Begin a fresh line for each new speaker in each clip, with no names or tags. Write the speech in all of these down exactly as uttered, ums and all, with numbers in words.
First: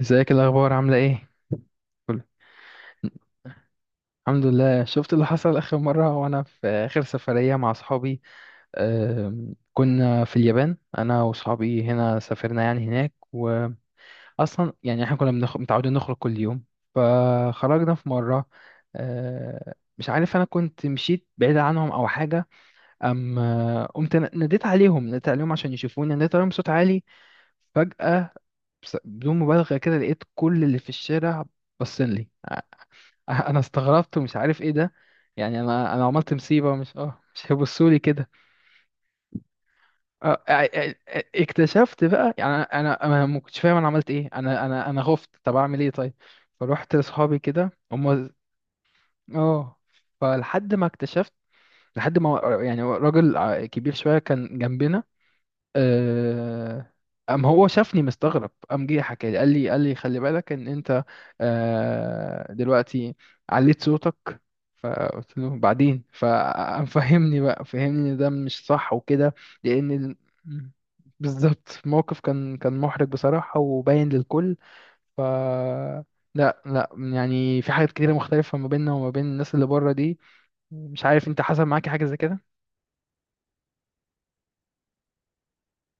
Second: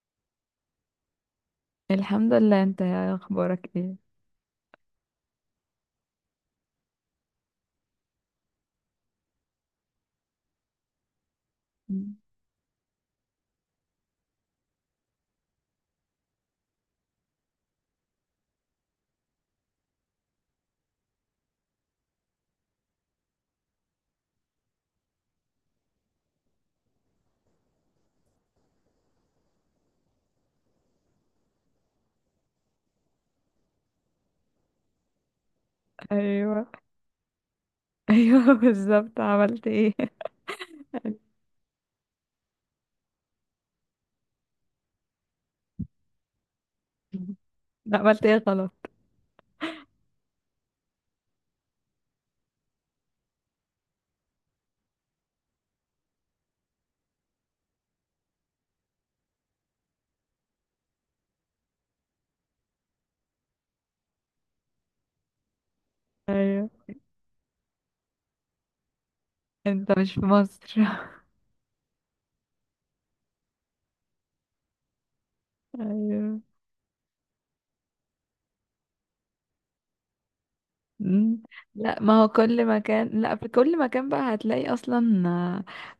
ازيك؟ الاخبار عامله ايه؟ كله.
الحمد لله. انت اخبارك ايه؟
الحمد لله. شفت اللي حصل اخر مره وانا في اخر سفريه مع اصحابي؟ آم، كنا في اليابان. انا واصحابي
مم.
هنا سافرنا يعني هناك. واصلا يعني احنا كنا بنخ... متعودين نخرج كل يوم. فخرجنا في مره. آه، مش عارف، انا كنت مشيت بعيد عنهم او حاجه. ام آه، قمت ن- ناديت عليهم ناديت عليهم عشان يشوفوني، ناديت عليهم بصوت عالي. فجاه، بس- بدون مبالغه كده لقيت كل اللي في الشارع باصين لي. انا استغربت ومش عارف ايه ده. يعني انا انا عملت
ايوه،
مصيبه؟ مش اه مش هيبصوا لي كده.
ايوه، بالظبط، عملت ايه؟
آه، آه، آه، آه، اكتشفت بقى، يعني انا انا ما كنتش فاهم انا عملت ايه. انا انا انا خفت، طب اعمل ايه طيب؟ فروحت
مم.
لاصحابي كده
لا، عملت
هم.
ايه غلط؟
اه فلحد ما اكتشفت، لحد ما يعني راجل ع- كبير شويه كان جنبنا. آه، قام هو شافني مستغرب، قام جه حكى لي، قال لي قال لي خلي بالك ان انت آه، دلوقتي عليت صوتك. فقلت له بعدين.
ايوه.
فقام فهمني بقى، فهمني ان ده مش صح وكده. لان
انت مش
ال-
في مصر؟
بالظبط الموقف كان كان محرج بصراحة وباين للكل. ف
ايوه.
لا لا، يعني في حاجات كتيرة مختلفة ما بيننا وما بين الناس اللي بره دي. مش عارف انت
مم.
حصل معاك
لا،
حاجة زي
ما هو
كده؟
كل مكان، لا في كل مكان بقى هتلاقي اصلا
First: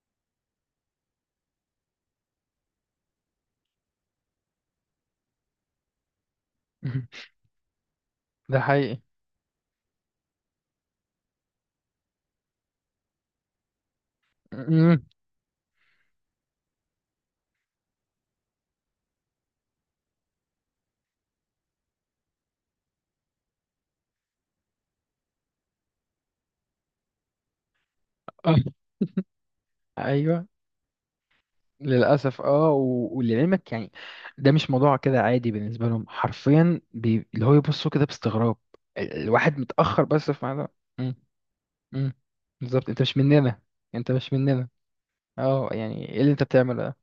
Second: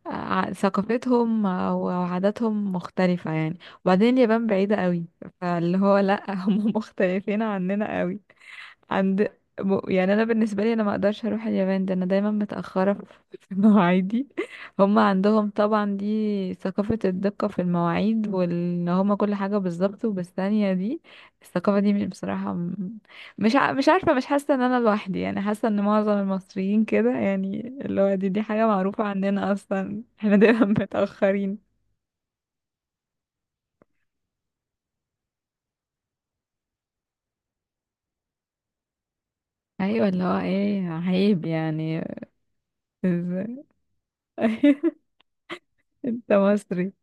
آه، آه، ثقافتهم او عاداتهم مختلفة يعني. وبعدين اليابان بعيدة قوي، فاللي هو لا، هم مختلفين عننا قوي.
ده حقيقي.
عند م- يعني انا بالنسبه لي انا ما اقدرش اروح اليابان، ده انا دايما متاخره في في مواعيدي. هم
أمم.
عندهم طبعا دي ثقافه الدقه في المواعيد، وان هم كل حاجه بالظبط وبالثانيه دي. الثقافه دي مش- بصراحه م- مش ع- مش عارفه، مش حاسه ان انا لوحدي، يعني حاسه ان معظم المصريين كده، يعني اللي هو دي دي
آه.
حاجه معروفه عندنا اصلا، احنا
ايوه،
دايما متاخرين.
للأسف. اه و- ولعلمك، يعني ده مش موضوع كده عادي بالنسبة لهم حرفيا، بي... اللي هو يبصوا كده باستغراب. ال- الواحد متأخر
ايوه، اللي
بس،
هو
في معلومة.
ايه؟
مم.
عيب يعني.
مم. بالظبط، انت مش مننا.
إز-
انت مش مننا. اه، يعني ايه اللي
انت
انت بتعمله
مصري؟
ده؟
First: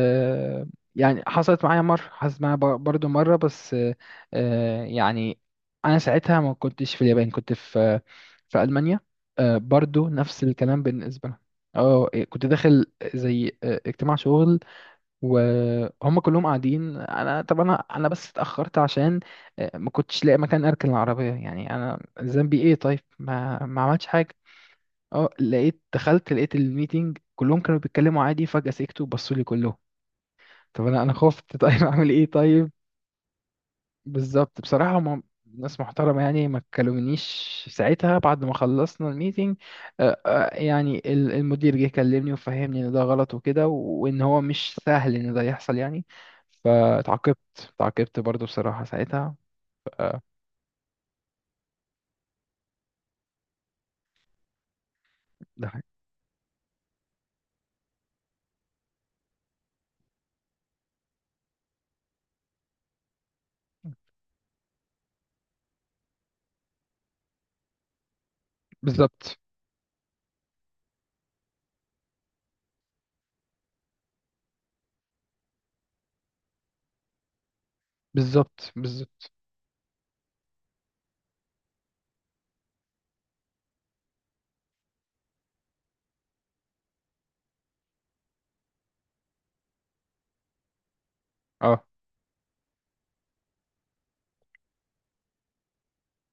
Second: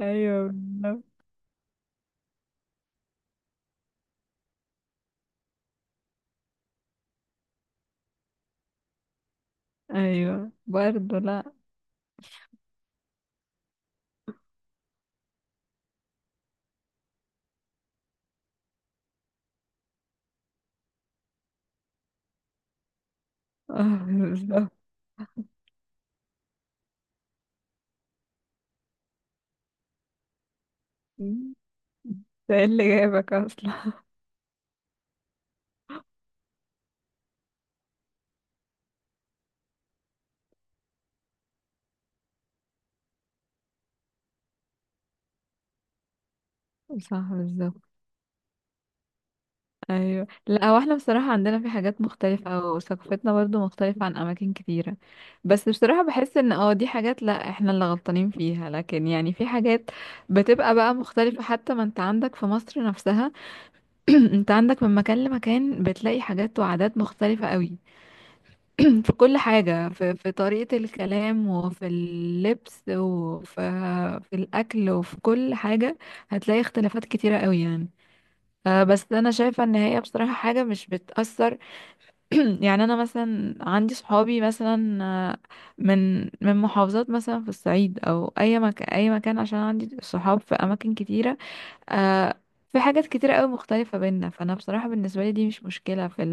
ايوه.
يعني حصلت معايا مرة، حصلت معايا بر- برضو مرة، بس آه آه، يعني أنا ساعتها ما كنتش في اليابان، كنت في في ألمانيا. آه برضو نفس
ايوه،
الكلام
برضه،
بالنسبة لهم.
لا،
اه إيه، كنت داخل زي آه، اجتماع شغل، وهم كلهم قاعدين. انا طب انا انا بس اتاخرت عشان آه، ما كنتش لاقي مكان اركن العربيه. يعني انا ذنبي ايه طيب؟ ما ما
آه،
عملتش حاجه.
بالظبط.
اه لقيت دخلت، لقيت الميتنج كلهم كانوا بيتكلموا عادي، فجاه سكتوا وبصوا لي كلهم. طب انا انا خفت، طيب اعمل ايه
ده ايه
طيب؟
اللي جايبك اصلا؟
بالظبط، بصراحة هم ناس محترمة، يعني ما كلمنيش ساعتها. بعد ما خلصنا الميتنج آه، آه، يعني ال- المدير جه كلمني وفهمني ان ده غلط وكده، وان هو مش سهل ان ده يحصل يعني.
صح،
فتعاقبت،
بالظبط.
تعاقبت برضو بصراحة ساعتها. ف- آه،
ايوه، لا هو احنا بصراحه عندنا في حاجات مختلفه، او ثقافتنا برضو مختلفه عن اماكن كتيره.
ده
بس
حاجة.
بصراحه بحس ان اه دي حاجات، لا احنا اللي غلطانين فيها، لكن يعني في حاجات بتبقى بقى مختلفه، حتى ما انت عندك في مصر نفسها. انت عندك من مكان لمكان بتلاقي حاجات وعادات مختلفه قوي. في
بالظبط
كل حاجة، في, في طريقة الكلام، وفي اللبس، وفي في الأكل وفي كل حاجة هتلاقي اختلافات كتيرة قوي يعني.
بالظبط
آه، بس أنا
بالظبط.
شايفة إن هي بصراحة حاجة مش بتأثر. يعني أنا مثلا عندي صحابي مثلا آه، من من محافظات مثلا في الصعيد، أو أي مكان، أي مكان، عشان عندي صحاب في أماكن كتيرة.
اه.
آه، في حاجات كتيرة قوي مختلفة بينا، فأنا بصراحة بالنسبة لي دي مش مشكلة في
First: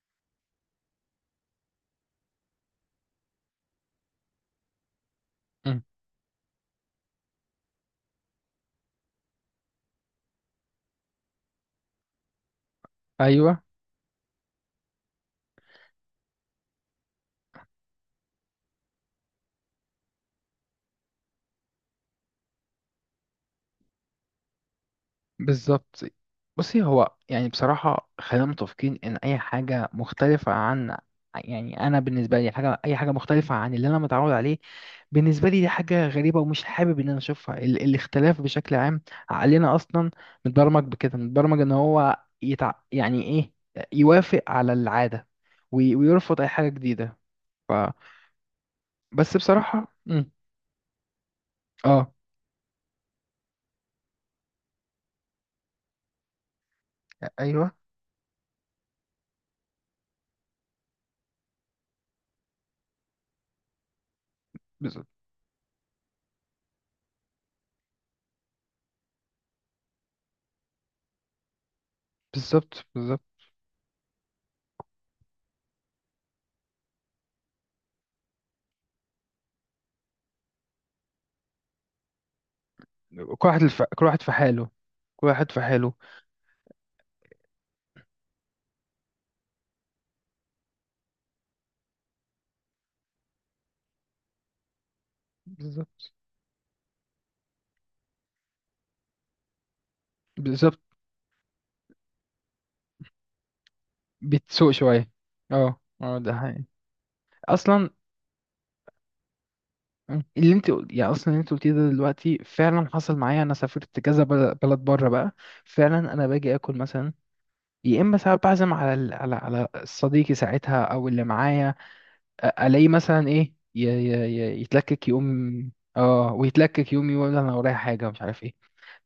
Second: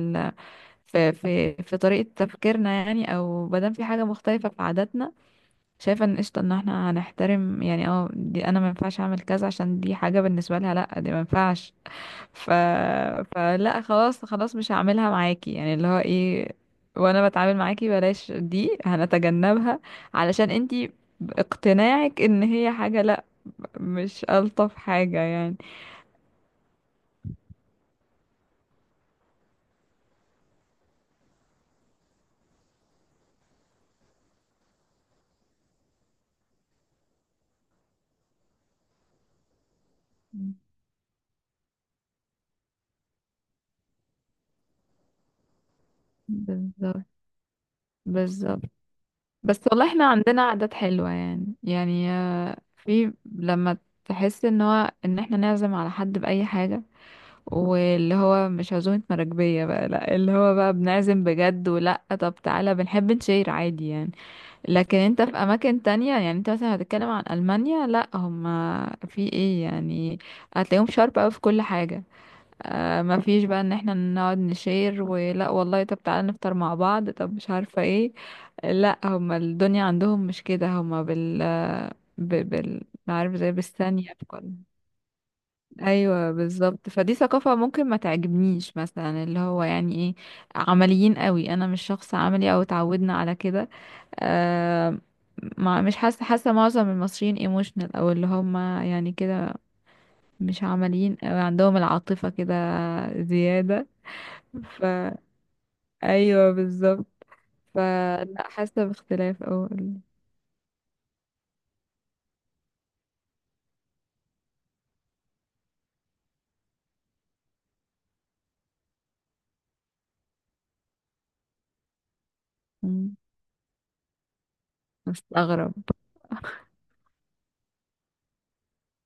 في في في طريقة تفكيرنا، يعني او مادام في حاجة مختلفة في عاداتنا،
أمم.
شايفة ان قشطة، ان احنا هنحترم يعني، اه دي انا ما ينفعش اعمل كذا، عشان دي حاجة بالنسبة لها لا، دي ما ينفعش. ف...
ايوه
فلا خلاص خلاص، مش هعملها معاكي، يعني اللي هو ايه، وانا بتعامل معاكي بلاش دي، هنتجنبها علشان انتي باقتناعك ان هي حاجة لا، مش الطف حاجة يعني.
بالظبط. بصي، هو يعني بصراحة خلينا متفقين إن أي حاجة مختلفة عن، يعني أنا بالنسبة لي، حاجة، أي حاجة مختلفة عن اللي أنا متعود عليه بالنسبة لي دي حاجة غريبة، ومش حابب إن أنا أشوفها. ال الاختلاف بشكل عام، عقلنا أصلا متبرمج بكده، متبرمج إن هو يتع... يعني إيه، يوافق على العادة، وي... ويرفض أي حاجة
بالظبط،
جديدة. ف...
بالظبط.
بس
بس
بصراحة.
والله احنا
مم.
عندنا عادات حلوة، يعني يعني
آه
في لما تحس ان هو، ان احنا نعزم على حد بأي حاجة،
أيوه
واللي هو مش عزومة مراكبية بقى، لا اللي هو بقى بنعزم بجد، ولا طب تعالى بنحب نشير عادي يعني. لكن
بالظبط
انت في اماكن تانية، يعني انت مثلا هتتكلم عن ألمانيا، لا هما في ايه يعني؟ هتلاقيهم شارب اوي في كل حاجة.
بالظبط.
آه ما
بالظبط.
فيش بقى ان احنا نقعد نشير، ولا والله طب تعالى نفطر مع بعض، طب مش عارفة ايه. لا هما الدنيا عندهم مش كده، هما بال ب- بال عارف،
كل
زي
واحد الف... كل
بالثانية،
واحد في
بكل.
حاله. كل واحد في حاله.
ايوه بالظبط، فدي ثقافة ممكن ما تعجبنيش مثلا، اللي هو يعني ايه، عمليين قوي، انا مش شخص عملي او اتعودنا على كده. آه. مع مش
بالظبط
حاسة حاسة معظم المصريين ايموشنال، او اللي هم يعني كده، مش
بالظبط.
عمليين أوي، عندهم العاطفة كده زيادة.
بتسوق
ف
شوية. اه اه، ده
ايوه
حقيقي.
بالظبط.
اصلا
فلا، حاسه باختلاف اول.
اللي انت قل- يعني اصلا اللي انت قلتيه ده دلوقتي فعلا حصل معايا. انا سافرت كذا بل- بلد بره بقى، فعلا انا باجي اكل مثلا، يا اما ساعات بعزم على ال- على على صديقي ساعتها او اللي معايا، أ- الاقيه مثلا ايه ي- ي- ي- يتلكك، يقوم
مستغرب.
اه ويتلكك، يقوم يقول انا ورايا حاجة، مش عارف ايه.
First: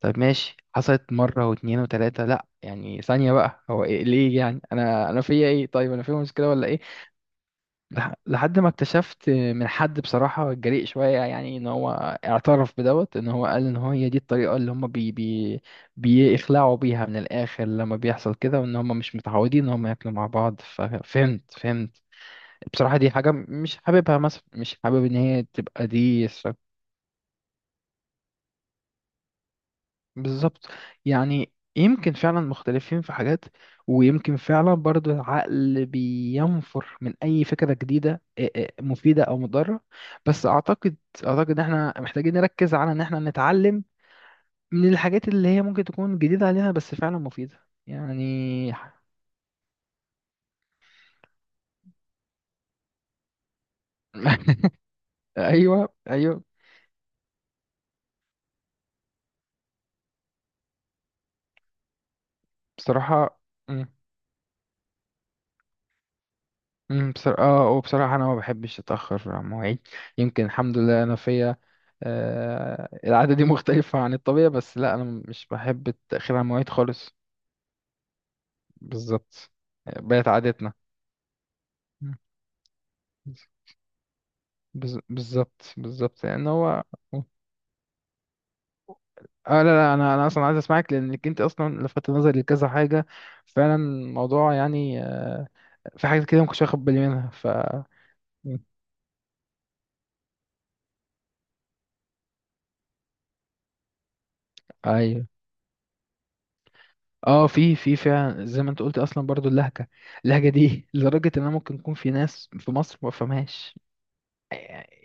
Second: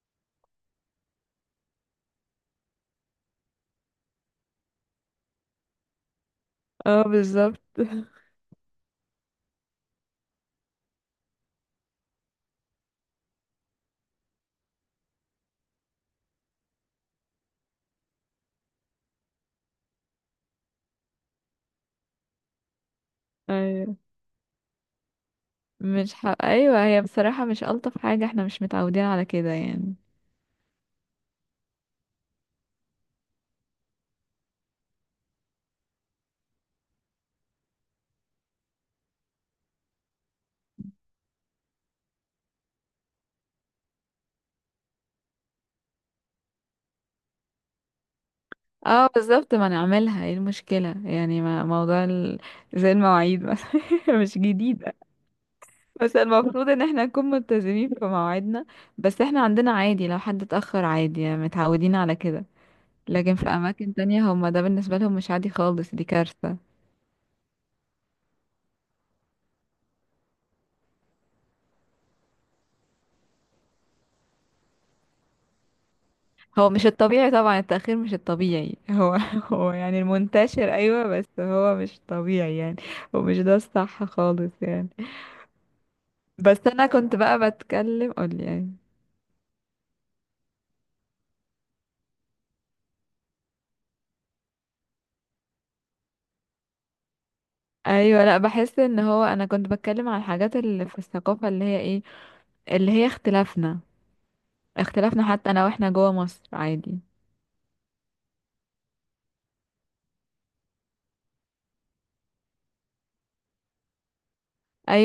طيب ماشي، حصلت مرة واتنين وتلاتة، لأ يعني ثانية بقى، هو إيه ليه؟ يعني أنا أنا فيا إيه طيب؟ أنا فيا مشكلة ولا إيه؟
اه بالظبط.
لح- لحد ما اكتشفت من حد بصراحة جريء شوية، يعني ان هو اعترف بدوت ان هو قال ان هو هي دي الطريقة اللي هم بي بي بيخلعوا بيها من الاخر لما بيحصل كده، وان هم مش متعودين ان هم ياكلوا مع بعض. ففهمت فهمت بصراحة. دي حاجة مش
ايوه،
حاببها، مثلا مش حابب ان هي تبقى
مش ح...
دي.
ايوه، هي بصراحه مش الطف حاجه، احنا مش متعودين على كده يعني.
بالظبط. يعني يمكن فعلا مختلفين في حاجات، ويمكن فعلا برضو العقل بينفر من أي فكرة جديدة، إيه إيه، مفيدة أو مضرة. بس أعتقد أعتقد إن إحنا محتاجين نركز على إن إحنا نتعلم من الحاجات اللي هي ممكن تكون جديدة علينا بس فعلا مفيدة يعني.
اه بالظبط، ما نعملها ايه المشكله يعني، ما موضوع ال... زي المواعيد مثلا. مش جديده.
أيوه
بس
أيوه،
المفروض ان احنا نكون ملتزمين في مواعيدنا، بس احنا عندنا عادي لو حد اتاخر عادي يعني، متعودين على كده. لكن
بصراحة.
في
إمم.
اماكن تانية هما ده بالنسبه لهم مش عادي خالص، دي كارثه.
امم بصراحة. اه وبصراحة انا ما بحبش اتأخر عن مواعيد. يمكن الحمد لله انا فيا آه العادة دي، مختلفة عن الطبيعة، بس لا، انا مش بحب التأخير عن مواعيد
هو مش
خالص.
الطبيعي طبعا، التأخير مش الطبيعي هو،
بالظبط،
هو
آه،
يعني
بقت عادتنا.
المنتشر، أيوة بس هو مش
مم.
طبيعي يعني، ومش ده الصح خالص يعني.
بز- بالظبط بالظبط، لان
بس
هو
أنا كنت بقى بتكلم، قولي يعني.
اه لا لا، انا انا اصلا عايز اسمعك لانك انت اصلا لفتت نظري لكذا حاجة. فعلا الموضوع يعني آه، في حاجات كده ما كنتش واخد بالي منها. ف
أيوة، أيوة، لأ بحس إن هو أنا كنت بتكلم على الحاجات اللي في الثقافة اللي هي إيه، اللي هي اختلافنا،
ايوه.
اختلافنا حتى أنا وإحنا جوا مصر عادي.
اه في في فعلا زي ما انت قلت اصلا. برضو اللهجه اللهجه دي، لدرجه ان انا ممكن يكون في ناس في مصر ما فهمهاش.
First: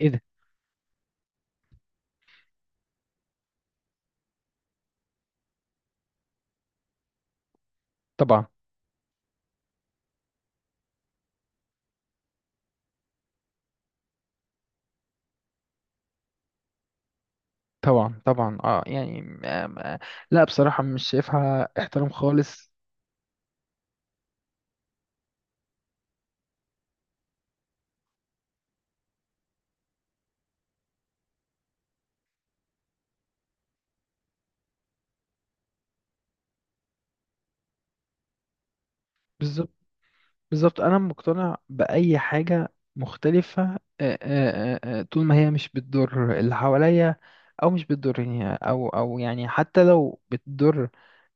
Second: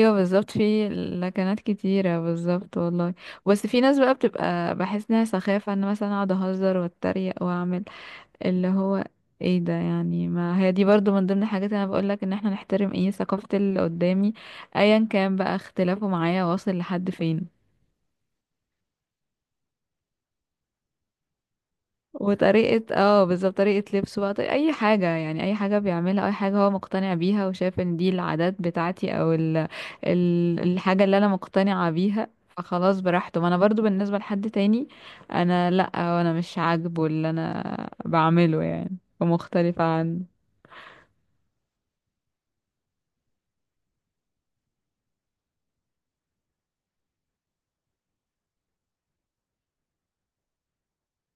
ايه ده؟
بالظبط، في لكنات كتيرة، بالظبط والله. بس في ناس بقى بتبقى بحس إنها سخافة، إن مثلا أقعد أهزر وأتريق وأعمل
طبعا
اللي هو ايه ده يعني، ما هي دي برضو من ضمن الحاجات اللي انا بقولك ان احنا نحترم ايه، ثقافة اللي قدامي، ايا كان بقى اختلافه معايا واصل لحد فين.
طبعا طبعا، اه يعني، آم، آه، لا بصراحه مش شايفها احترام خالص.
وطريقة اه بالظبط، طريقة لبسه بقى، طريقة اي حاجة، يعني اي حاجة بيعملها، اي حاجة هو مقتنع بيها، وشايف ان دي العادات بتاعتي، او ال... ال... الحاجة اللي انا مقتنعة بيها، فخلاص براحته. ما انا برضو بالنسبة لحد تاني، انا لا، انا مش عاجبه اللي انا بعمله يعني،
بالظبط
ومختلفة عنه.
بالظبط، انا مقتنع باي حاجه مختلفه آه، آه، آه، آه، طول ما هي مش بتضر اللي حواليا، او مش بتضرني، او او يعني حتى لو بتضر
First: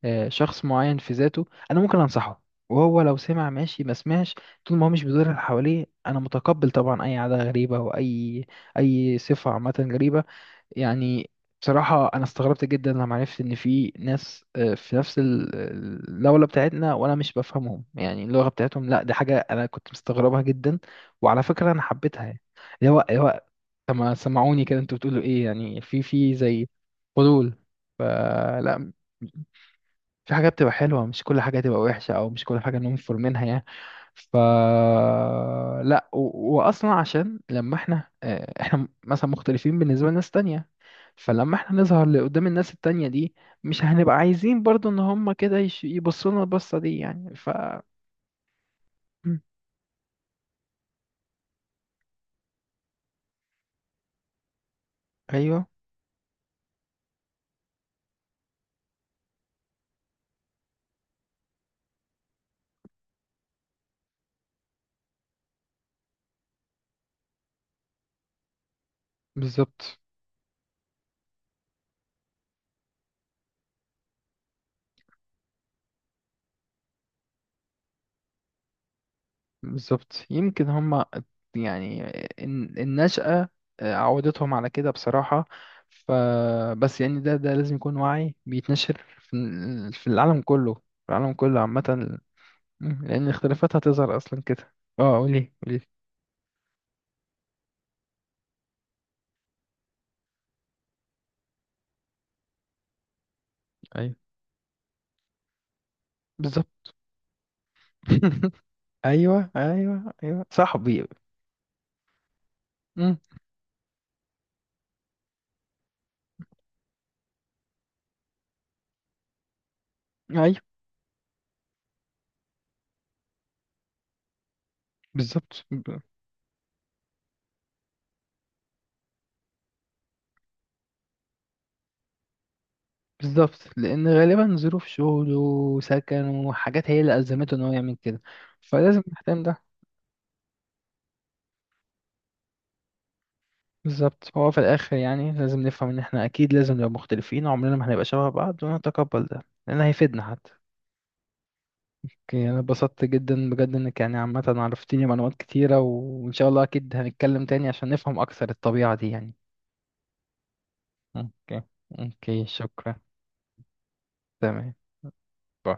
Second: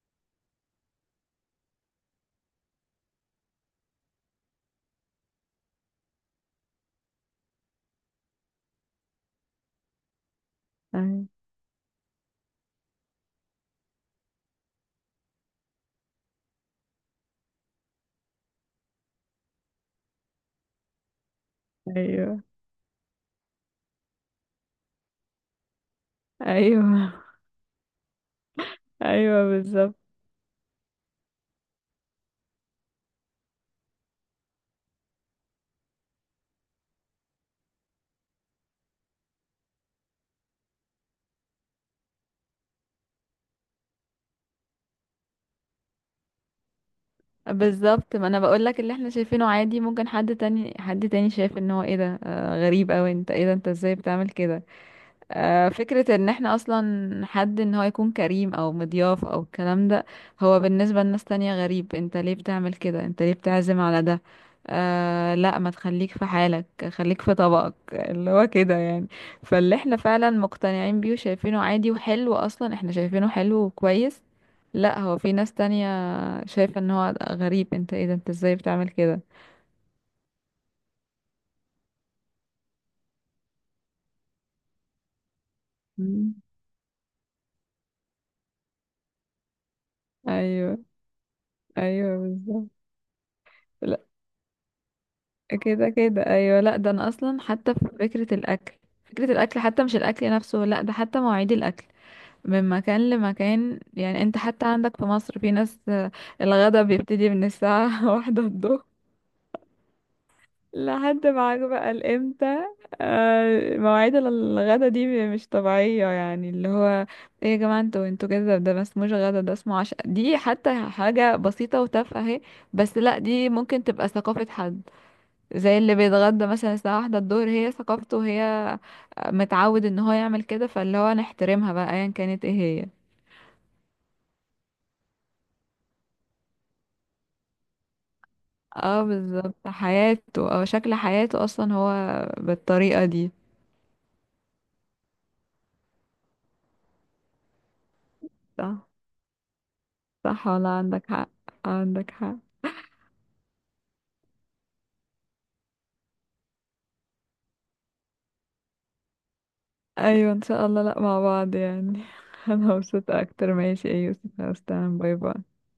آه، شخص معين في ذاته، انا ممكن انصحه، وهو لو سمع ماشي، ما سمعش. طول ما هو مش بيضر اللي حواليه، انا متقبل طبعا اي عاده غريبه، واي اي صفه عامه غريبه
أي-
يعني. بصراحة أنا استغربت جدا لما عرفت إن في ناس آه، في نفس ال- الدولة بتاعتنا وأنا مش بفهمهم يعني اللغة بتاعتهم. لا دي حاجة أنا كنت مستغربها جدا، وعلى فكرة أنا حبيتها يعني.
ايوه،
اللي هو اللي هو طب ما سمعوني كده، أنتوا بتقولوا إيه يعني؟ في في زي
ايوه،
فضول. فلا،
ايوه، بالظبط،
في حاجة بتبقى حلوة، مش كل حاجة تبقى وحشة، أو مش كل حاجة ننفر منها يعني. ف لا و... وأصلا عشان لما احنا آه، احنا مثلا مختلفين بالنسبة لناس تانية، فلما احنا نظهر لقدام الناس التانية دي، مش هنبقى عايزين برضو ان هما كده يش... يبصوا لنا البصة دي يعني. ف
بالظبط. ما انا بقول لك، اللي احنا
م.
شايفينه عادي ممكن حد تاني، حد تاني شايف ان هو ايه ده، آه غريب اوي، انت ايه ده؟ انت ازاي بتعمل كده؟
ايوه
آه، فكرة ان احنا اصلا حد ان هو يكون كريم او مضياف او الكلام ده، هو بالنسبة لناس تانية غريب، انت ليه بتعمل كده؟ انت ليه بتعزم على ده؟ آه لا ما تخليك في حالك، خليك في طبقك اللي هو كده يعني. فاللي احنا
بالظبط.
فعلا مقتنعين بيه وشايفينه عادي وحلو، اصلا احنا شايفينه حلو وكويس، لا هو في ناس تانية شايفة ان هو غريب، انت ايه ده؟ انت ازاي بتعمل كده؟
بالظبط يمكن هما يعني الن- النشأة عودتهم على كده بصراحة.
مم.
فبس يعني ده ده لازم يكون وعي بيتنشر في ال- في العالم كله
ايوه،
في العالم كله عامة.
ايوه، بالظبط.
مم، لأن الاختلافات هتظهر أصلا كده. اه، قولي قولي.
كده كده ايوه. لا ده انا اصلا حتى في فكره الاكل، فكره الاكل حتى مش الاكل نفسه، لا ده حتى مواعيد الاكل من مكان لمكان،
أيوه
يعني انت حتى عندك في مصر في ناس آه، الغدا
بالظبط.
بيبتدي من الساعه واحدة الظهر
أيوه أيوه أيوه، صاحبي.
لحد معاك بقى الامتى.
مم،
آه، مواعيد الغدا دي مش طبيعيه يعني، اللي هو ايه يا جماعه، انتوا انتوا كده، ده ما اسموش غدا، ده اسمه عشاء، دي
أيوه
حتى حاجه بسيطه وتافهه اهي. بس لا، دي ممكن تبقى ثقافه حد،
بالظبط،
زي اللي
ب-
بيتغدى مثلا الساعة واحدة الظهر، هي ثقافته وهي متعود ان هو يعمل كده، فاللي هو نحترمها بقى ايا كانت ايه هي.
بالظبط لأن غالبا ظروف شغله وسكنه وحاجات هي اللي ألزمته إن هو يعمل كده، فلازم
اه
نهتم ده.
بالظبط، حياته او شكل حياته اصلا هو بالطريقة دي.
بالظبط، هو في الآخر يعني لازم نفهم إن إحنا أكيد لازم نبقى مختلفين، عمرنا ما هنبقى شبه بعض،
صح.
ونتقبل ده لأن هيفيدنا
صح،
حتى.
ولا عندك حق. عندك حق.
أوكي، أنا اتبسطت جدا بجد، إنك يعني عامة عرفتيني معلومات كتيرة، وإن شاء الله أكيد هنتكلم تاني عشان نفهم أكثر الطبيعة دي يعني.
ايوه ان شاء الله، لا مع بعض
أوكي.
يعني،
أوكي،
انا
شكرا.
مبسوطة اكتر. ماشي، ايه يوسف،
تمام.
استنى، باي باي.
باي.